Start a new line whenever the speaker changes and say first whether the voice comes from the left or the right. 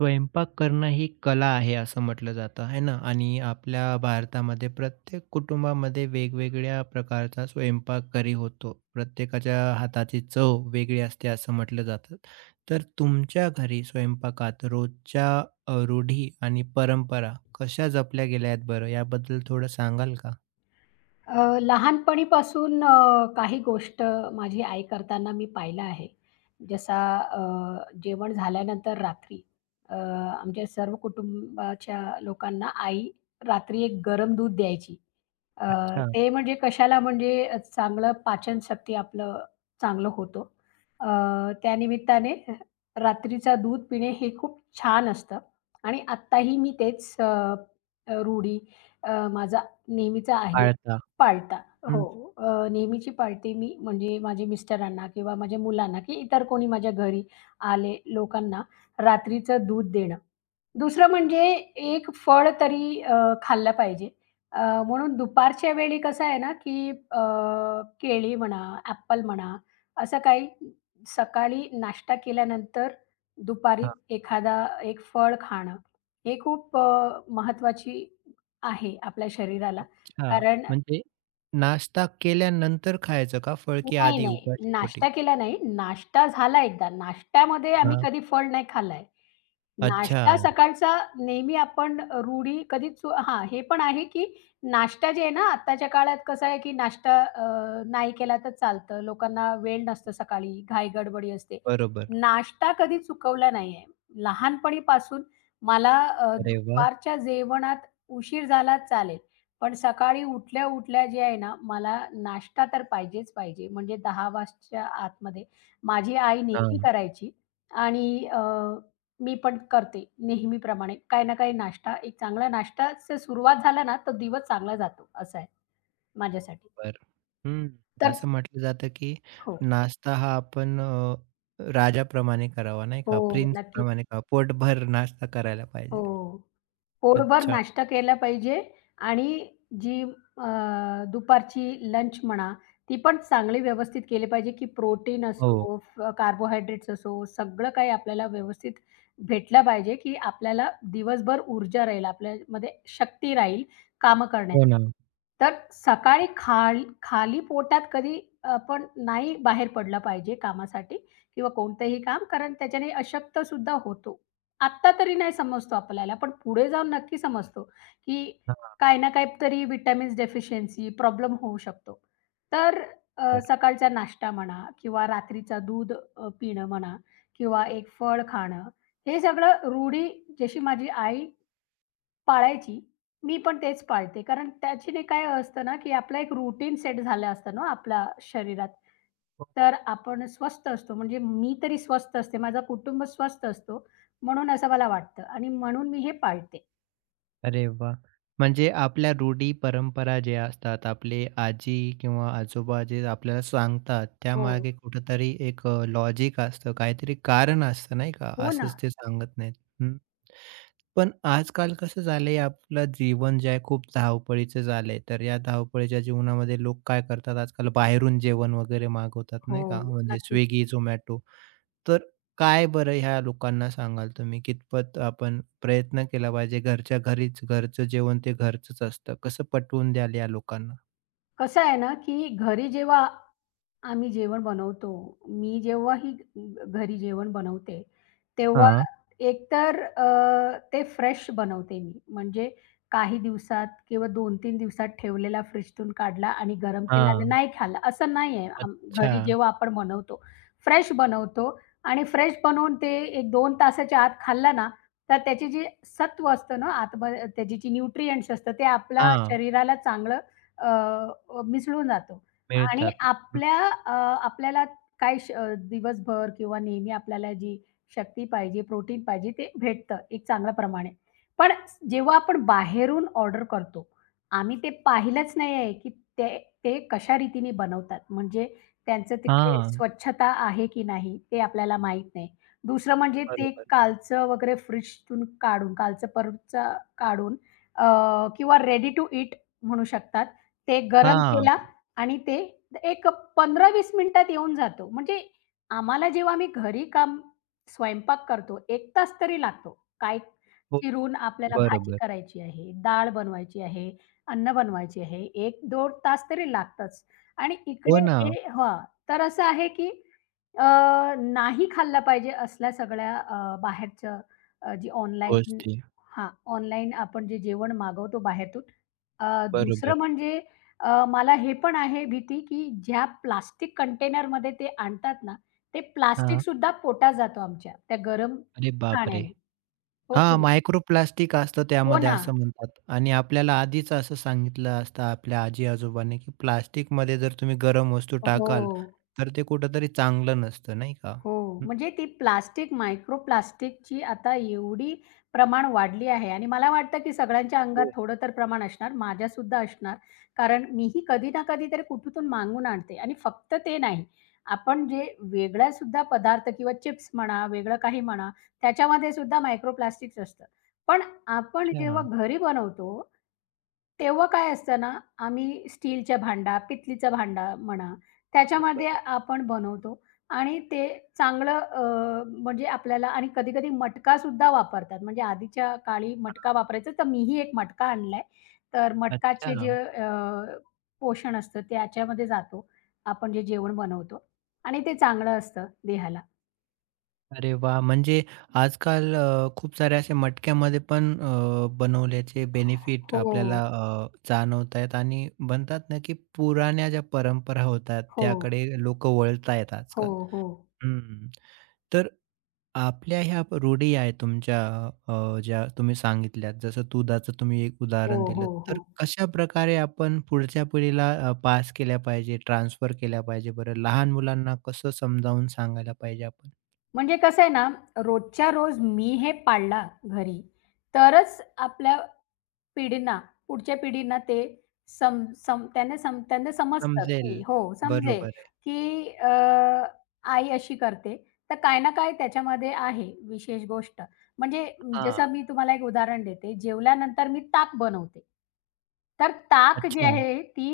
right: स्वयंपाक करणं ही कला आहे असं म्हटलं जातं आहे ना. आणि आपल्या भारतामध्ये प्रत्येक कुटुंबामध्ये वेगवेगळ्या प्रकारचा स्वयंपाकघरी होतो. प्रत्येकाच्या हाताची चव वेगळी असते असं म्हटलं जातं. तर तुमच्या घरी स्वयंपाकात रोजच्या रूढी आणि परंपरा कशा जपल्या गेल्या आहेत बरं, याबद्दल थोडं सांगाल का?
left: लहानपणीपासून काही गोष्ट माझी आई करताना मी पाहिलं आहे. जसा जेवण झाल्यानंतर रात्री आमच्या सर्व कुटुंबाच्या लोकांना आई रात्री एक गरम दूध द्यायची. अ,
right: अच्छा.
left: ते म्हणजे कशाला म्हणजे चांगलं पाचनशक्ती आपलं चांगलं होतं. अ, त्यानिमित्ताने रात्रीचा दूध पिणे हे खूप छान असतं आणि आत्ताही मी तेच रूढी माझा नेहमीचा आहे.
right: पाळता?
left: पाळता. हो.
right: हं.
left: नेहमीची पाळते मी म्हणजे माझ्या मिस्टरांना किंवा माझ्या मुलांना की इतर कोणी माझ्या घरी आले लोकांना रात्रीचं दूध देणं. दुसरं म्हणजे एक फळ तरी खाल्लं पाहिजे. म्हणून दुपारच्या वेळी कसं आहे ना, की केळी म्हणा, ॲपल म्हणा, असं काही सकाळी नाश्ता केल्यानंतर दुपारी एखादा एक फळ खाणं, हे खूप महत्त्वाची आहे आपल्या शरीराला.
right: अच्छा.
left: कारण
right: म्हणजे नाश्ता केल्यानंतर खायचं का फळ, की
left: नाही,
right: आधी
left: नाही.
right: उपाशी पोटी?
left: नाश्ता केला नाही. नाश्ता झाला एकदा. नाश्त्यामध्ये आम्ही
right: हा.
left: कधी फळ नाही खाल्लाय.
right: अच्छा.
left: नाश्ता सकाळचा नेहमी आपण रूढी कधीच हां, हे पण आहे की नाश्ता जे आहे ना, आत्ताच्या काळात कसं आहे की नाश्ता नाही केला तर चालतं. लोकांना वेळ नसतो सकाळी, घाई गडबडी असते.
right: बरोबर.
left: नाश्ता कधी चुकवला नाहीये. लहानपणीपासून मला
right: अरे वाह!
left: दुपारच्या जेवणात उशीर झाला चालेल. पण सकाळी उठल्या उठल्या जे आहे ना, मला नाश्ता तर पाहिजेच पाहिजे. म्हणजे 10 वाजताच्या आतमध्ये माझी आई नेहमी
right: हां.
left: करायची आणि मी पण करते नेहमीप्रमाणे काही ना काही नाश्ता. एक चांगला नाश्ताच सुरुवात झाला ना, तर दिवस चांगला जातो असं आहे माझ्यासाठी.
right: बरं. हं.
left: तर
right: असं म्हटलं जातं, की
left: हो.
right: नाश्ता हा आपण राजाप्रमाणे करावा नाही का,
left: हो, नक्की.
right: प्रिन्सप्रमाणे करावा, पोटभर नाश्ता करायला पाहिजे.
left: हो. पोटभर
right: अच्छा.
left: नाश्ता केला पाहिजे आणि जी दुपारची लंच म्हणा, ती पण चांगली व्यवस्थित केली पाहिजे, की प्रोटीन
right: हो.
left: असो, कार्बोहायड्रेट्स असो, सगळं काही आपल्याला व्यवस्थित भेटलं पाहिजे, की आपल्याला दिवसभर ऊर्जा राहील, आपल्यामध्ये शक्ती राहील कामं करण्याची.
right: हो ना.
left: तर सकाळी खाली पोटात कधी आपण नाही बाहेर पडलं पाहिजे कामासाठी किंवा कोणतंही काम, कारण त्याच्याने अशक्तसुद्धा होतो. आत्ता तरी नाही समजतो आपल्याला, पण पुढे जाऊन नक्की समजतो, की
right: हां.
left: काही ना काही तरी, व्हिटॅमिन्स डेफिशियन्सी प्रॉब्लेम होऊ शकतो. तर
right: बरं.
left: सकाळचा नाश्ता म्हणा किंवा रात्रीचा दूध पिणं म्हणा किंवा एक फळ खाणं, हे सगळं रूढी जशी माझी आई पाळायची. मी पण तेच पाळते. कारण त्याच्याने काय असतं ना, की आपलं एक रूटीन सेट झालं असतं ना आपल्या शरीरात.
right: हो ना.
left: तर आपण स्वस्थ असतो. म्हणजे मी तरी स्वस्थ असते. माझं कुटुंब स्वस्थ असतो. म्हणून असं मला वाटतं आणि म्हणून मी हे पाळते.
right: अरे वाह! म्हणजे आपल्या रूढी परंपरा जे असतात, आपले आजी किंवा आजोबा जे आपल्याला सांगतात,
left: हो.
right: त्यामागे कुठेतरी एक लॉजिक असतं, काहीतरी कारण असतं नाही का,
left: हो ना.
right: असंच ते सांगत नाहीत. हं. पण आजकाल कसं झालंय, आपलं जीवन जे आहे खूप धावपळीचं झालंय. तर या धावपळीच्या जीवनामध्ये लोक काय करतात आजकाल? बाहेरून जेवण वगैरे मागवतात
left: हो.
right: नाही का? म्हणजे
left: नक्कीच.
right: Swiggy, Zomato. तर काय बरं ह्या लोकांना सांगाल तुम्ही? कितपत आपण प्रयत्न केला पाहिजे घरच्या घरीच? घरचं जेवण ते घरचंच असतं. कसं पटवून द्याल या लोकांना?
left: कसं आहे ना, की घरी जेव्हा आम्ही जेवण बनवतो. मी जेव्हाही घरी जेवण बनवते, तेव्हा
right: हां.
left: एकतर ते फ्रेश बनवते मी. म्हणजे काही दिवसात किंवा 2-3 दिवसात ठेवलेला फ्रिजतून काढला आणि गरम केला आणि
right: हां.
left: नाही खाल्ला, असं नाही आहे.
right: अच्छा.
left: घरी जेव्हा आपण बनवतो, फ्रेश बनवतो आणि फ्रेश बनवून ते एक 2 तासाच्या आत खाल्ला ना, तर त्याची जी सत्व असतं ना आतमध्ये त्याची जी न्यूट्रिएंट्स असतं, ते आपल्या
right: हां,
left: शरीराला चांगलं मिसळून जातो. आणि
right: मिळतात. हं.
left: आपल्या अ, आपल्याला दिवसभर किंवा नेहमी आपल्याला जी शक्ती पाहिजे, प्रोटीन पाहिजे ते भेटतं एक चांगल्या प्रमाणे. पण जेव्हा आपण बाहेरून ऑर्डर करतो, आम्ही ते पाहिलंच नाही आहे, की ते ते कशा रीतीने बनवतात. म्हणजे त्यांचं तिकडे
right: हां.
left: स्वच्छता आहे की नाही ते आपल्याला माहीत नाही. दुसरं म्हणजे ते
right: बरोबर.
left: कालचं वगैरे फ्रिजतून काढून, कालचं परवाचं काढून किंवा रेडी टू ईट म्हणू शकतात. ते गरम
right: हां.
left: केला आणि ते एक 15-20 मिनिटात येऊन जातो. म्हणजे आम्हाला जेव्हा मी घरी काम स्वयंपाक करतो, एक तास तरी लागतो. काय
right: हो.
left: चिरून आपल्याला भाजी
right: बरोबर.
left: करायची आहे, डाळ बनवायची आहे, अन्न बनवायची आहे. एक 2 तास तरी लागतच आणि
right: हो
left: इकडे
right: ना.
left: हे हां, तर असं आहे की अ, नाही खाल्लं पाहिजे असल्या सगळ्या बाहेरचं जी ऑनलाईन
right: गोष्टी.
left: हां, ऑनलाईन आपण जे जेवण मागवतो बाहेरून. दुसरं
right: बरोबर.
left: म्हणजे मला हे पण आहे भीती, की ज्या प्लास्टिक कंटेनरमध्ये ते आणतात ना, ते प्लास्टिक
right: हां.
left: सुद्धा पोटात जातो आमच्या, त्या गरम
right: अरे बापरे!
left: खाण्याने. हो की
right: हां,
left: नाही?
right: मायक्रोप्लास्टिक असतं
left: हो
right: त्यामध्ये
left: ना.
right: असं म्हणतात. आणि आपल्याला आधीच असं सांगितलं असतं आपल्या आजी-आजोबांनी, की प्लास्टिकमध्ये जर तुम्ही गरम वस्तू
left: हो.
right: टाकाल, तर ते कुठेतरी चांगलं नसतं नाही का?
left: हो,
right: हं.
left: म्हणजे ती प्लास्टिक, मायक्रो प्लास्टिकची आता एवढी प्रमाण वाढली आहे आणि मला वाटतं की सगळ्यांच्या अंगात
right: हो.
left: थोडं तर प्रमाण असणार, माझ्यासुद्धा असणार. कारण मीही कधी ना कधीतरी कुठून मागवून आणते आणि फक्त ते नाही, आपण जे वेगळ्यासुद्धा पदार्थ किंवा चिप्स म्हणा, वेगळं काही म्हणा, त्याच्यामध्ये सुद्धा मायक्रो प्लास्टिक्स असतं. पण आपण
right: अच्छा.
left: जेव्हा घरी बनवतो, तेव्हा काय असतं ना, आम्ही स्टीलच्या भांडा, पितलीचा भांडा म्हणा,
right: बरोबर
left: त्याच्यामध्ये
right: आहे.
left: आपण बनवतो. आणि ते चांगलं म्हणजे आपल्याला आणि कधी-कधी मटकासुद्धा वापरतात. म्हणजे आधीच्या काळी मटका वापरायचा, तर मीही एक मटका आणलाय. तर मटकाचे
right: अच्छा.
left: जे अ, पोषण असतं त्याच्यामध्ये जातो. आपण जे जेवण बनवतो आणि ते चांगलं असतं देहाला.
right: अरे वाह! म्हणजे आजकाल खूप सारे असे मटक्यामध्ये पण बनवल्याचे बेनिफिट
left: हो,
right: आपल्याला जाणवतायत. आणि म्हणतात ना, की पुराण्या ज्या परंपरा होतात
left: हो,
right: त्याकडे लोकं वळतायत
left: हो,
right: आजकाल.
left: हो,
right: हं. तर आपल्या ह्या प रूढी आहेत तुमच्या, ज्या तुम्ही सांगितल्यात, जसं दुधाचं तुम्ही एक
left: हो,
right: उदाहरण
left: हो,
right: दिलं. तर
left: हो.
right: कशाप्रकारे आपण पुढच्या पिढीला पास केल्या पाहिजे, ट्रान्सफर केल्या पाहिजे बरं? लहान मुलांना कसं समजावून सांगायला पाहिजे आपण?
left: म्हणजे कसं आहे ना, रोजच्या रोज मी हे पाळला घरी, तरच आपल्या पिढींना, पुढच्या पिढींना ते सम सम त्यांना सम त्यांना समजतं, की
right: समजेल.
left: हो, समजेल,
right: बरोबर आहे.
left: की आई अशी करते. तर काही ना काही त्याच्यामध्ये आहे विशेष गोष्ट. म्हणजे
right: हां.
left: जसं मी तुम्हाला एक उदाहरण देते. जेवल्यानंतर मी ताक बनवते. तर ताक जी
right: अच्छा.
left: आहे ती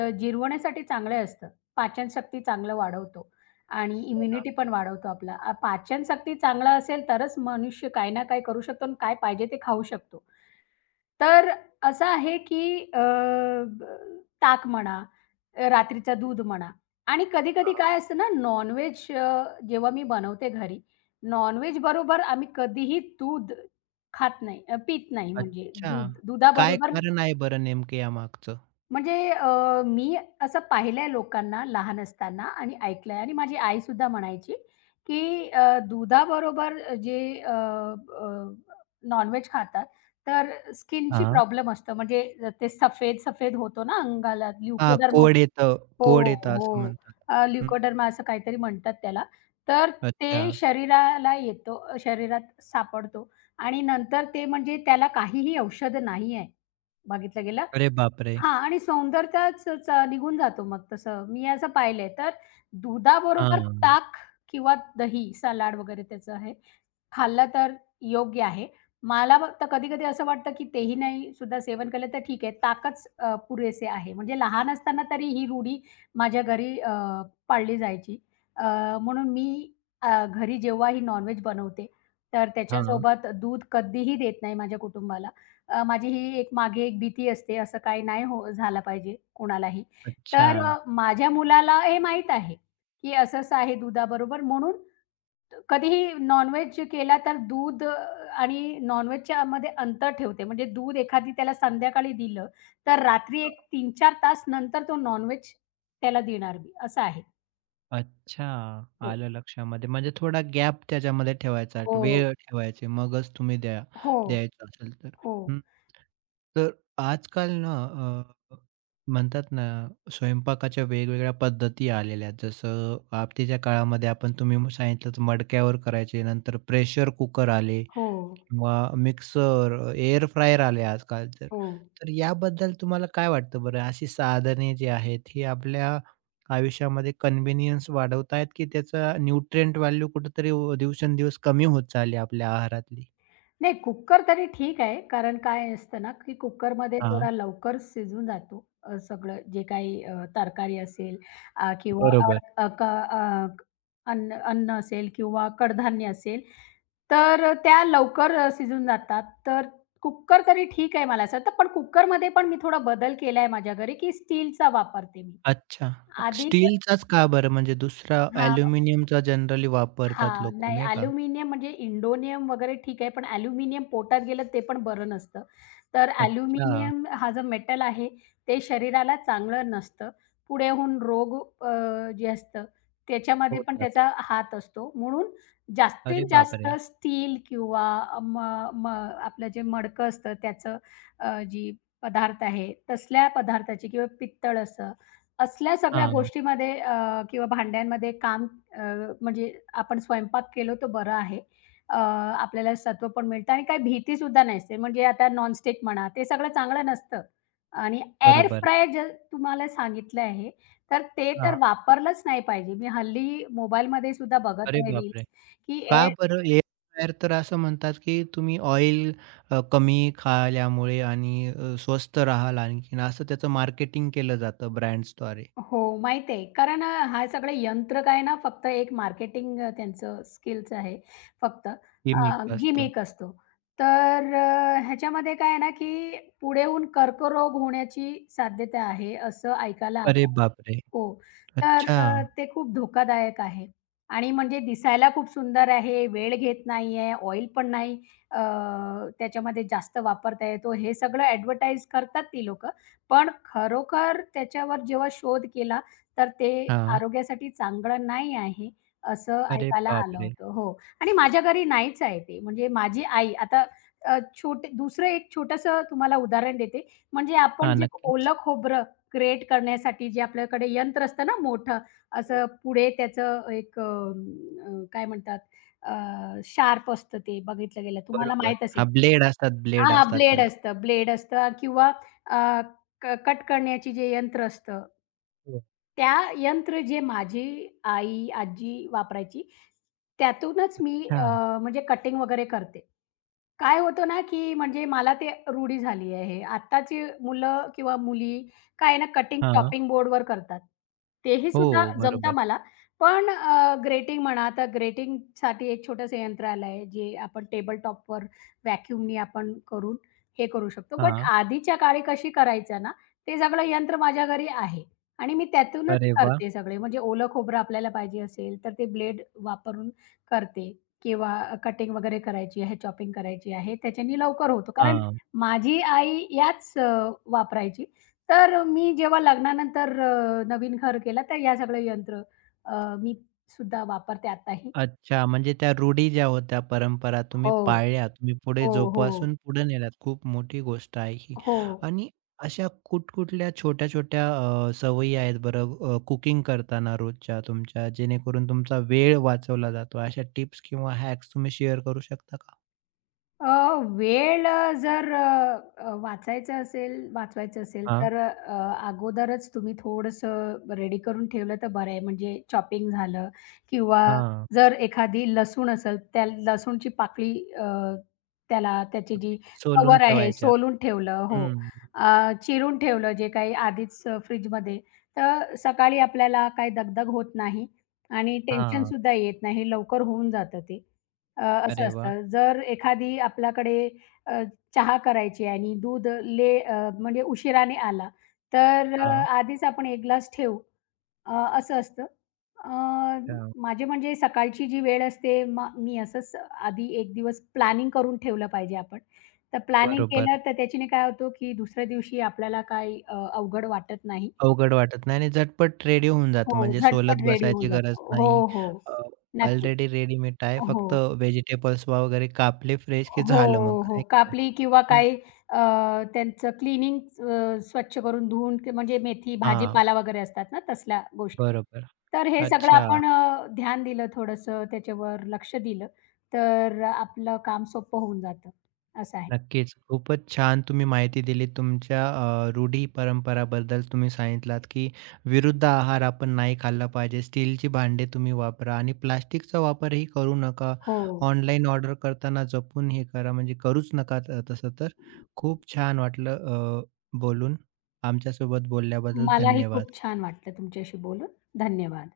left: जिरवण्यासाठी चांगलं असतं. पाचनशक्ती चांगलं वाढवतो आणि
right: हो ना.
left: इम्युनिटी पण वाढवतो आपला. पाचनशक्ती चांगलं असेल तरच मनुष्य काही ना काही करू शकतो आणि काय पाहिजे ते खाऊ शकतो. तर असं आहे, की ताक म्हणा, रात्रीचं दूध म्हणा आणि कधी-कधी
right: हां.
left: काय असतं ना, नॉन-व्हेज जेव्हा मी बनवते घरी, नॉन बरोबर आम्ही कधीही दूध खात नाही, पीत नाही म्हणजे
right: अच्छा.
left: दूध
right: काय
left: दुधाबरोबर
right: कारण आहे बरं नेमकं यामागचं?
left: म्हणजे मी असं पाहिलंय लोकांना लहान असताना आणि ऐकलंय आणि माझी आईसुद्धा म्हणायची, की दुधाबरोबर जे अ, अ, नॉन खातात, तर स्किनची
right: हां.
left: प्रॉब्लेम असतो. म्हणजे ते सफेद-सफेद होतो ना अंगाला
right: हां,
left: ल्युकोडर्मा
right: कोड येतं.
left: हो,
right: कोड येतं
left: हो,
right: असं
left: हो.
right: म्हणतात. हं.
left: ल्युकोडर्मा असं काहीतरी म्हणतात त्याला. तर
right: अच्छा.
left: ते शरीराला येतो, शरीरात सापडतो आणि नंतर ते म्हणजे त्याला काहीही औषध नाही आहे, बघितलं गेलं
right: अरे बापरे!
left: हां आणि सौंदर्याच चा निघून जातो मग तसं. मी असं पाहिलंय. तर दुधाबरोबर
right: हां.
left: ताक किंवा दही, सलाड वगैरे त्याचं आहे, खाल्लं तर योग्य आहे. मला फक्त कधी-कधी असं वाटतं, की तेही नाही सुद्धा सेवन केलं तर ठीक आहे. ताकच पुरेसे आहे. म्हणजे लहान असताना तरी ही रूढी माझ्या घरी पाळली जायची. अ, म्हणून मी घरी जेव्हा ही नॉन बनवते, तर
right: हां.
left: त्याच्यासोबत दूध कधीही देत नाही माझ्या कुटुंबाला. माझी ही एक मागे एक भीती असते, असं काही नाही हो झालं पाहिजे कोणालाही.
right: अच्छा.
left: तर माझ्या मुलाला हे माहीत आहे, की असं-असं आहे दुधाबरोबर म्हणून कधीही नॉन केला तर दूध आणि नॉन-व्हेजच्यामध्ये अंतर ठेवते. म्हणजे दूध एखादी त्याला संध्याकाळी दिलं, तर रात्री
right: हां.
left: एक 3-4 तास नंतर तो नॉन त्याला देणार मी, असं आहे.
right: अच्छा.
left: हो.
right: आलं लक्षामध्ये. म्हणजे थोडा गॅप त्याच्यामध्ये ठेवायचा,
left: हो,
right: वेळ ठेवायची मगच तुम्ही द्या,
left: हो,
right: द्यायचं असेल तर.
left: हो,
right: हं. तर आजकाल ना, म्हणतात ना, स्वयंपाकाच्या वेगवेगळ्या पद्धती आलेल्या आहेत. जसं आपतीच्या काळामध्ये आपण तुम्ही सांगितलंच मडक्यावर करायचे, नंतर प्रेशर कुकर आले
left: हो,
right: किंवा मिक्सर, एअर फ्रायर आले आजकाल तर.
left: हो.
right: तर याबद्दल तुम्हाला काय वाटतं बरं? अशी साधने जी आहेत, ही आपल्या आयुष्यामध्ये कन्व्हिनियन्स वाढवतायत, की त्याचा न्यूट्रिएंट व्हॅल्यू कुठेतरी दिवसेंदिवस कमी होत चालली आपल्या आहारातली?
left: नाही कुकर तरी ठीक आहे. कारण काय असतं ना, की कुकरमध्ये
right: हां,
left: थोडा लवकर शिजून जातो सगळं जे काही तरकारी असेल अ, किंवा अ,
right: बरोबर.
left: अ, क अ, क- अन्न अन्न असेल किंवा कडधान्य असेल, तर त्या लवकर शिजून जातात. तर कुकर तरी ठीक आहे मला असं वाटतं. पण कुकरमध्ये पण मी थोडा बदल केला आहे माझ्या घरी, की स्टीलचा वापरते मी.
right: अच्छा.
left: आधी
right: स्टीलचाच का बरं? म्हणजे दुसरा
left: हां.
right: अॅल्युमिनियमचा जनरली वापरतात
left: हां,
right: लोकं
left: नाही
right: नाही का?
left: अॅल्युमिनियम म्हणजे इंडोनियम वगैरे ठीक आहे, पण अॅल्युमिनियम पोटात गेलं ते पण बरं नसतं. तर
right: अच्छा.
left: अॅल्युमिनियम हा जो मेटल आहे, ते शरीराला चांगलं नसतं. पुढे होऊन रोग अ, जे असतं त्याच्यामध्ये पण
right: होतात.
left: त्याचा हात असतो. म्हणून जास्तीत
right: अरे
left: जास्त
right: बापरे!
left: स्टील किंवा म म आपलं जे मडकं असतं त्याचं जी पदार्थ आहे, तसल्या पदार्थाची किंवा पित्तळ असं, असल्या सगळ्या
right: हां,
left: गोष्टीमध्ये किंवा भांड्यांमध्ये म्हणजे आपण स्वयंपाक केलो तो बरा आहे. आपल्याला सत्व पण मिळतं आणि काही भीतीसुद्धा नसते. म्हणजे आता नॉनस्टिक म्हणा, ते सगळं चांगलं नसतं आणि एअर बरोबर.
right: बरोबर.
left: फ्रायर जर तुम्हाला सांगितलं आहे, तर ते तर
right: हां.
left: वापरलंच नाही पाहिजे. मी हल्ली मोबाईलमध्ये सुद्धा बघत
right: अरे
left: आहे रील्स,
right: बापरे!
left: की
right: का बरं? एअर फ्रायर तर असं म्हणतात, की तुम्ही ऑइल कमी खाल्यामुळे आणि स्वस्त राहाल आणखीन, असं त्याचं मार्केटिंग केलं जातं ब्रँड्सद्वारे.
left: हो, माहिती आहे. कारण हा सगळं यंत्र काय ना फक्त एक मार्केटिंग त्यांचं स्किल्स आहे फक्त
right: केमिक असतं.
left: गिमिक असतो. तर ह्याच्यामध्ये काय आहे ना, की पुढे होऊन कर्करोग होण्याची साध्यता आहे असं ऐकायला
right: अरे
left: आलं
right: बापरे!
left: हो. तर
right: अच्छा.
left: ते खूप धोकादायक आहे आणि म्हणजे दिसायला खूप सुंदर आहे, वेळ घेत नाहीये, ऑइल पण नाही अ, त्याच्यामध्ये जास्त वापरता येतो. हे सगळं ॲडव्हर्टाइज करतात ती लोकं. पण खरोखर त्याच्यावर जेव्हा शोध केला, तर ते
right: हां.
left: आरोग्यासाठी चांगलं नाही आहे, असं
right: अरे
left: ऐकायला आलं
right: बापरे!
left: होतं. हो आणि माझ्या घरी नाहीच आहे ते. म्हणजे माझी आई आता अ, छोटे दुसरं एक छोटंसं तुम्हाला उदाहरण देते. म्हणजे आपण
right: हां,
left: जे
right: नक्कीच.
left: ओलं खोबरं क्रिएट करण्यासाठी जे आपल्याकडे यंत्र असतं ना मोठं,
right: हो.
left: असं पुढे त्याचं एक काय म्हणतात शार्प असतं ते बघितलं गेलं तुम्हाला
right: बरोबर.
left: माहीत असेल.
right: हां, ब्लेड असतात, ब्लेड
left: हां,
right: असतात त्याला.
left: ब्लेड असतं किंवा अ, क कट करण्याची जे यंत्र असतं,
right: हो.
left: त्या यंत्र जे माझी आई, आजी वापरायची त्यातूनच मी
right: अच्छा.
left: म्हणजे कटिंग वगैरे करते. काय होतं ना, की म्हणजे मला ते रूढी झाली आहे. आत्ताची मुलं किंवा मुली काय आहे ना, कटिंग
right: हां.
left: चॉपिंग बोर्डवर करतात. तेही सुद्धा
right: हो.
left: जमतं
right: बरोबर.
left: मला. पण ग्रेटिंग म्हणा, तर ग्रेटिंगसाठी एक छोटंसं यंत्र आलं आहे, जे आपण टेबल टॉपवर व्हॅक्यूमनी आपण करून हे करू शकतो. बट
right: हां.
left: आधीच्या काळी कशी करायचं ना, ते सगळं यंत्र माझ्या घरी आहे आणि मी त्यातूनच
right: अरे वाह!
left: करते सगळे. म्हणजे ओलं खोबरं आपल्याला पाहिजे असेल, तर ते ब्लेड वापरून करते किंवा कटिंग वगैरे करायची आहे, चॉपिंग करायची आहे, त्याच्याने लवकर होतो. कारण
right: हां.
left: माझी आई याच वापरायची. तर मी जेव्हा लग्नानंतर नवीन घर केलं, तर या सगळं यंत्र अ, मी सुद्धा वापरते आत्ताही.
right: अच्छा, म्हणजे त्या रूढी ज्या होत्या, परंपरा तुम्ही
left: हो.
right: पाळल्या, तुम्ही पुढे
left: हो, हो.
right: जोपासून पुढे नेल्यात. खूप मोठी गोष्ट आहे ही.
left: हो.
right: आणि अशा कुठ-कुठल्या छोट्या-छोट्या सवयी आहेत बरं, कुकिंग करताना रोजच्या तुमच्या, जेणेकरून तुमचा वेळ वाचवला जातो? अशा टिप्स किंवा हॅक्स तुम्ही शेअर करू शकता का?
left: अ, वेळ अ, जर अ, अ, वाचायचं असेल वाचवायचं असेल
right: हां.
left: तर अगोदरच तुम्ही थोडंसं रेडी करून ठेवलं तर बरं आहे. म्हणजे चॉपिंग झालं किंवा
right: हां.
left: जर एखादी लसूण असेल, त्या लसूणची पाकळी अ, त्याला त्याची जी
right: तुम्ही सोलून
left: कव्हर आहे
right: ठेवायच्या.
left: सोलून ठेवलं हो.
right: हं.
left: चिरून ठेवलं जे काही आधीच फ्रिजमध्ये तर सकाळी आपल्याला काही दगदग होत नाही आणि हं.
right: हां.
left: टेन्शनसुद्धा येत नाही. लवकर होऊन जातं ते. असं
right: अरे वाह!
left: असतं. जर एखादी आपल्याकडे अ, चहा करायची आहे आणि दूध म्हणजे उशिराने आला, तर
right: हां.
left: आधीच आपण 1 ग्लास ठेवू अ, असं असतं. अ,
right: त्या.
left: माझे म्हणजे सकाळची जी वेळ असते मी असंच आधी 1 दिवस प्लॅनिंग करून ठेवलं पाहिजे आपण. तर प्लॅनिंग केलं
right: बरोबर.
left: तर त्याच्याने काय होतं, की दुसऱ्या दिवशी आपल्याला काही अवघड वाटत नाही.
right: अवघड वाटत नाही आणि झटपट रेडी होऊन
left: हो,
right: जातं. म्हणजे
left: झटपट
right: सोलत
left: रेडी होऊन
right: बसायची गरज
left: जातो. हो,
right: नाही.
left: हो.
right: अ,
left: नक्की.
right: ऑलरेडी रेडीमेड आहे.
left: हो.
right: फक्त व्हेजिटेबल्स वगैरे कापले फ्रेश की
left: हो,
right: झालं मग,
left: हो.
right: नाही का?
left: कापली किंवा
right: हं.
left: काही अ, त्यांचं क्लीनिंग स्वच्छ करून धुवून की म्हणजे मेथी, हं.
right: हां,
left: भाजीपाला वगैरे असतात ना तसल्या गोष्टी.
right: बरोबर.
left: तर हे सगळं
right: अच्छा.
left: आपण ध्यान दिलं थोडंसं त्याच्यावर लक्ष दिलं, तर आपलं काम सोपं होऊन जातं, असं आहे.
right: नक्कीच. खूपच छान तुम्ही माहिती दिली. तुमच्या रूढी परंपराबद्दल तुम्ही सांगितलात, की विरुद्ध आहार आपण नाही खाल्ला पाहिजे. स्टीलची भांडे तुम्ही वापरा आणि प्लास्टिकचा वापरही करू नका.
left: हो.
right: ऑनलाईन ऑर्डर करताना जपून हे करा, म्हणजे करूच नका त तसं तर. खूप छान वाटलं बोलून. आमच्यासोबत बोलल्याबद्दल
left: मलाही खूप
right: धन्यवाद.
left: छान वाटलं तुमच्याशी बोलून. धन्यवाद.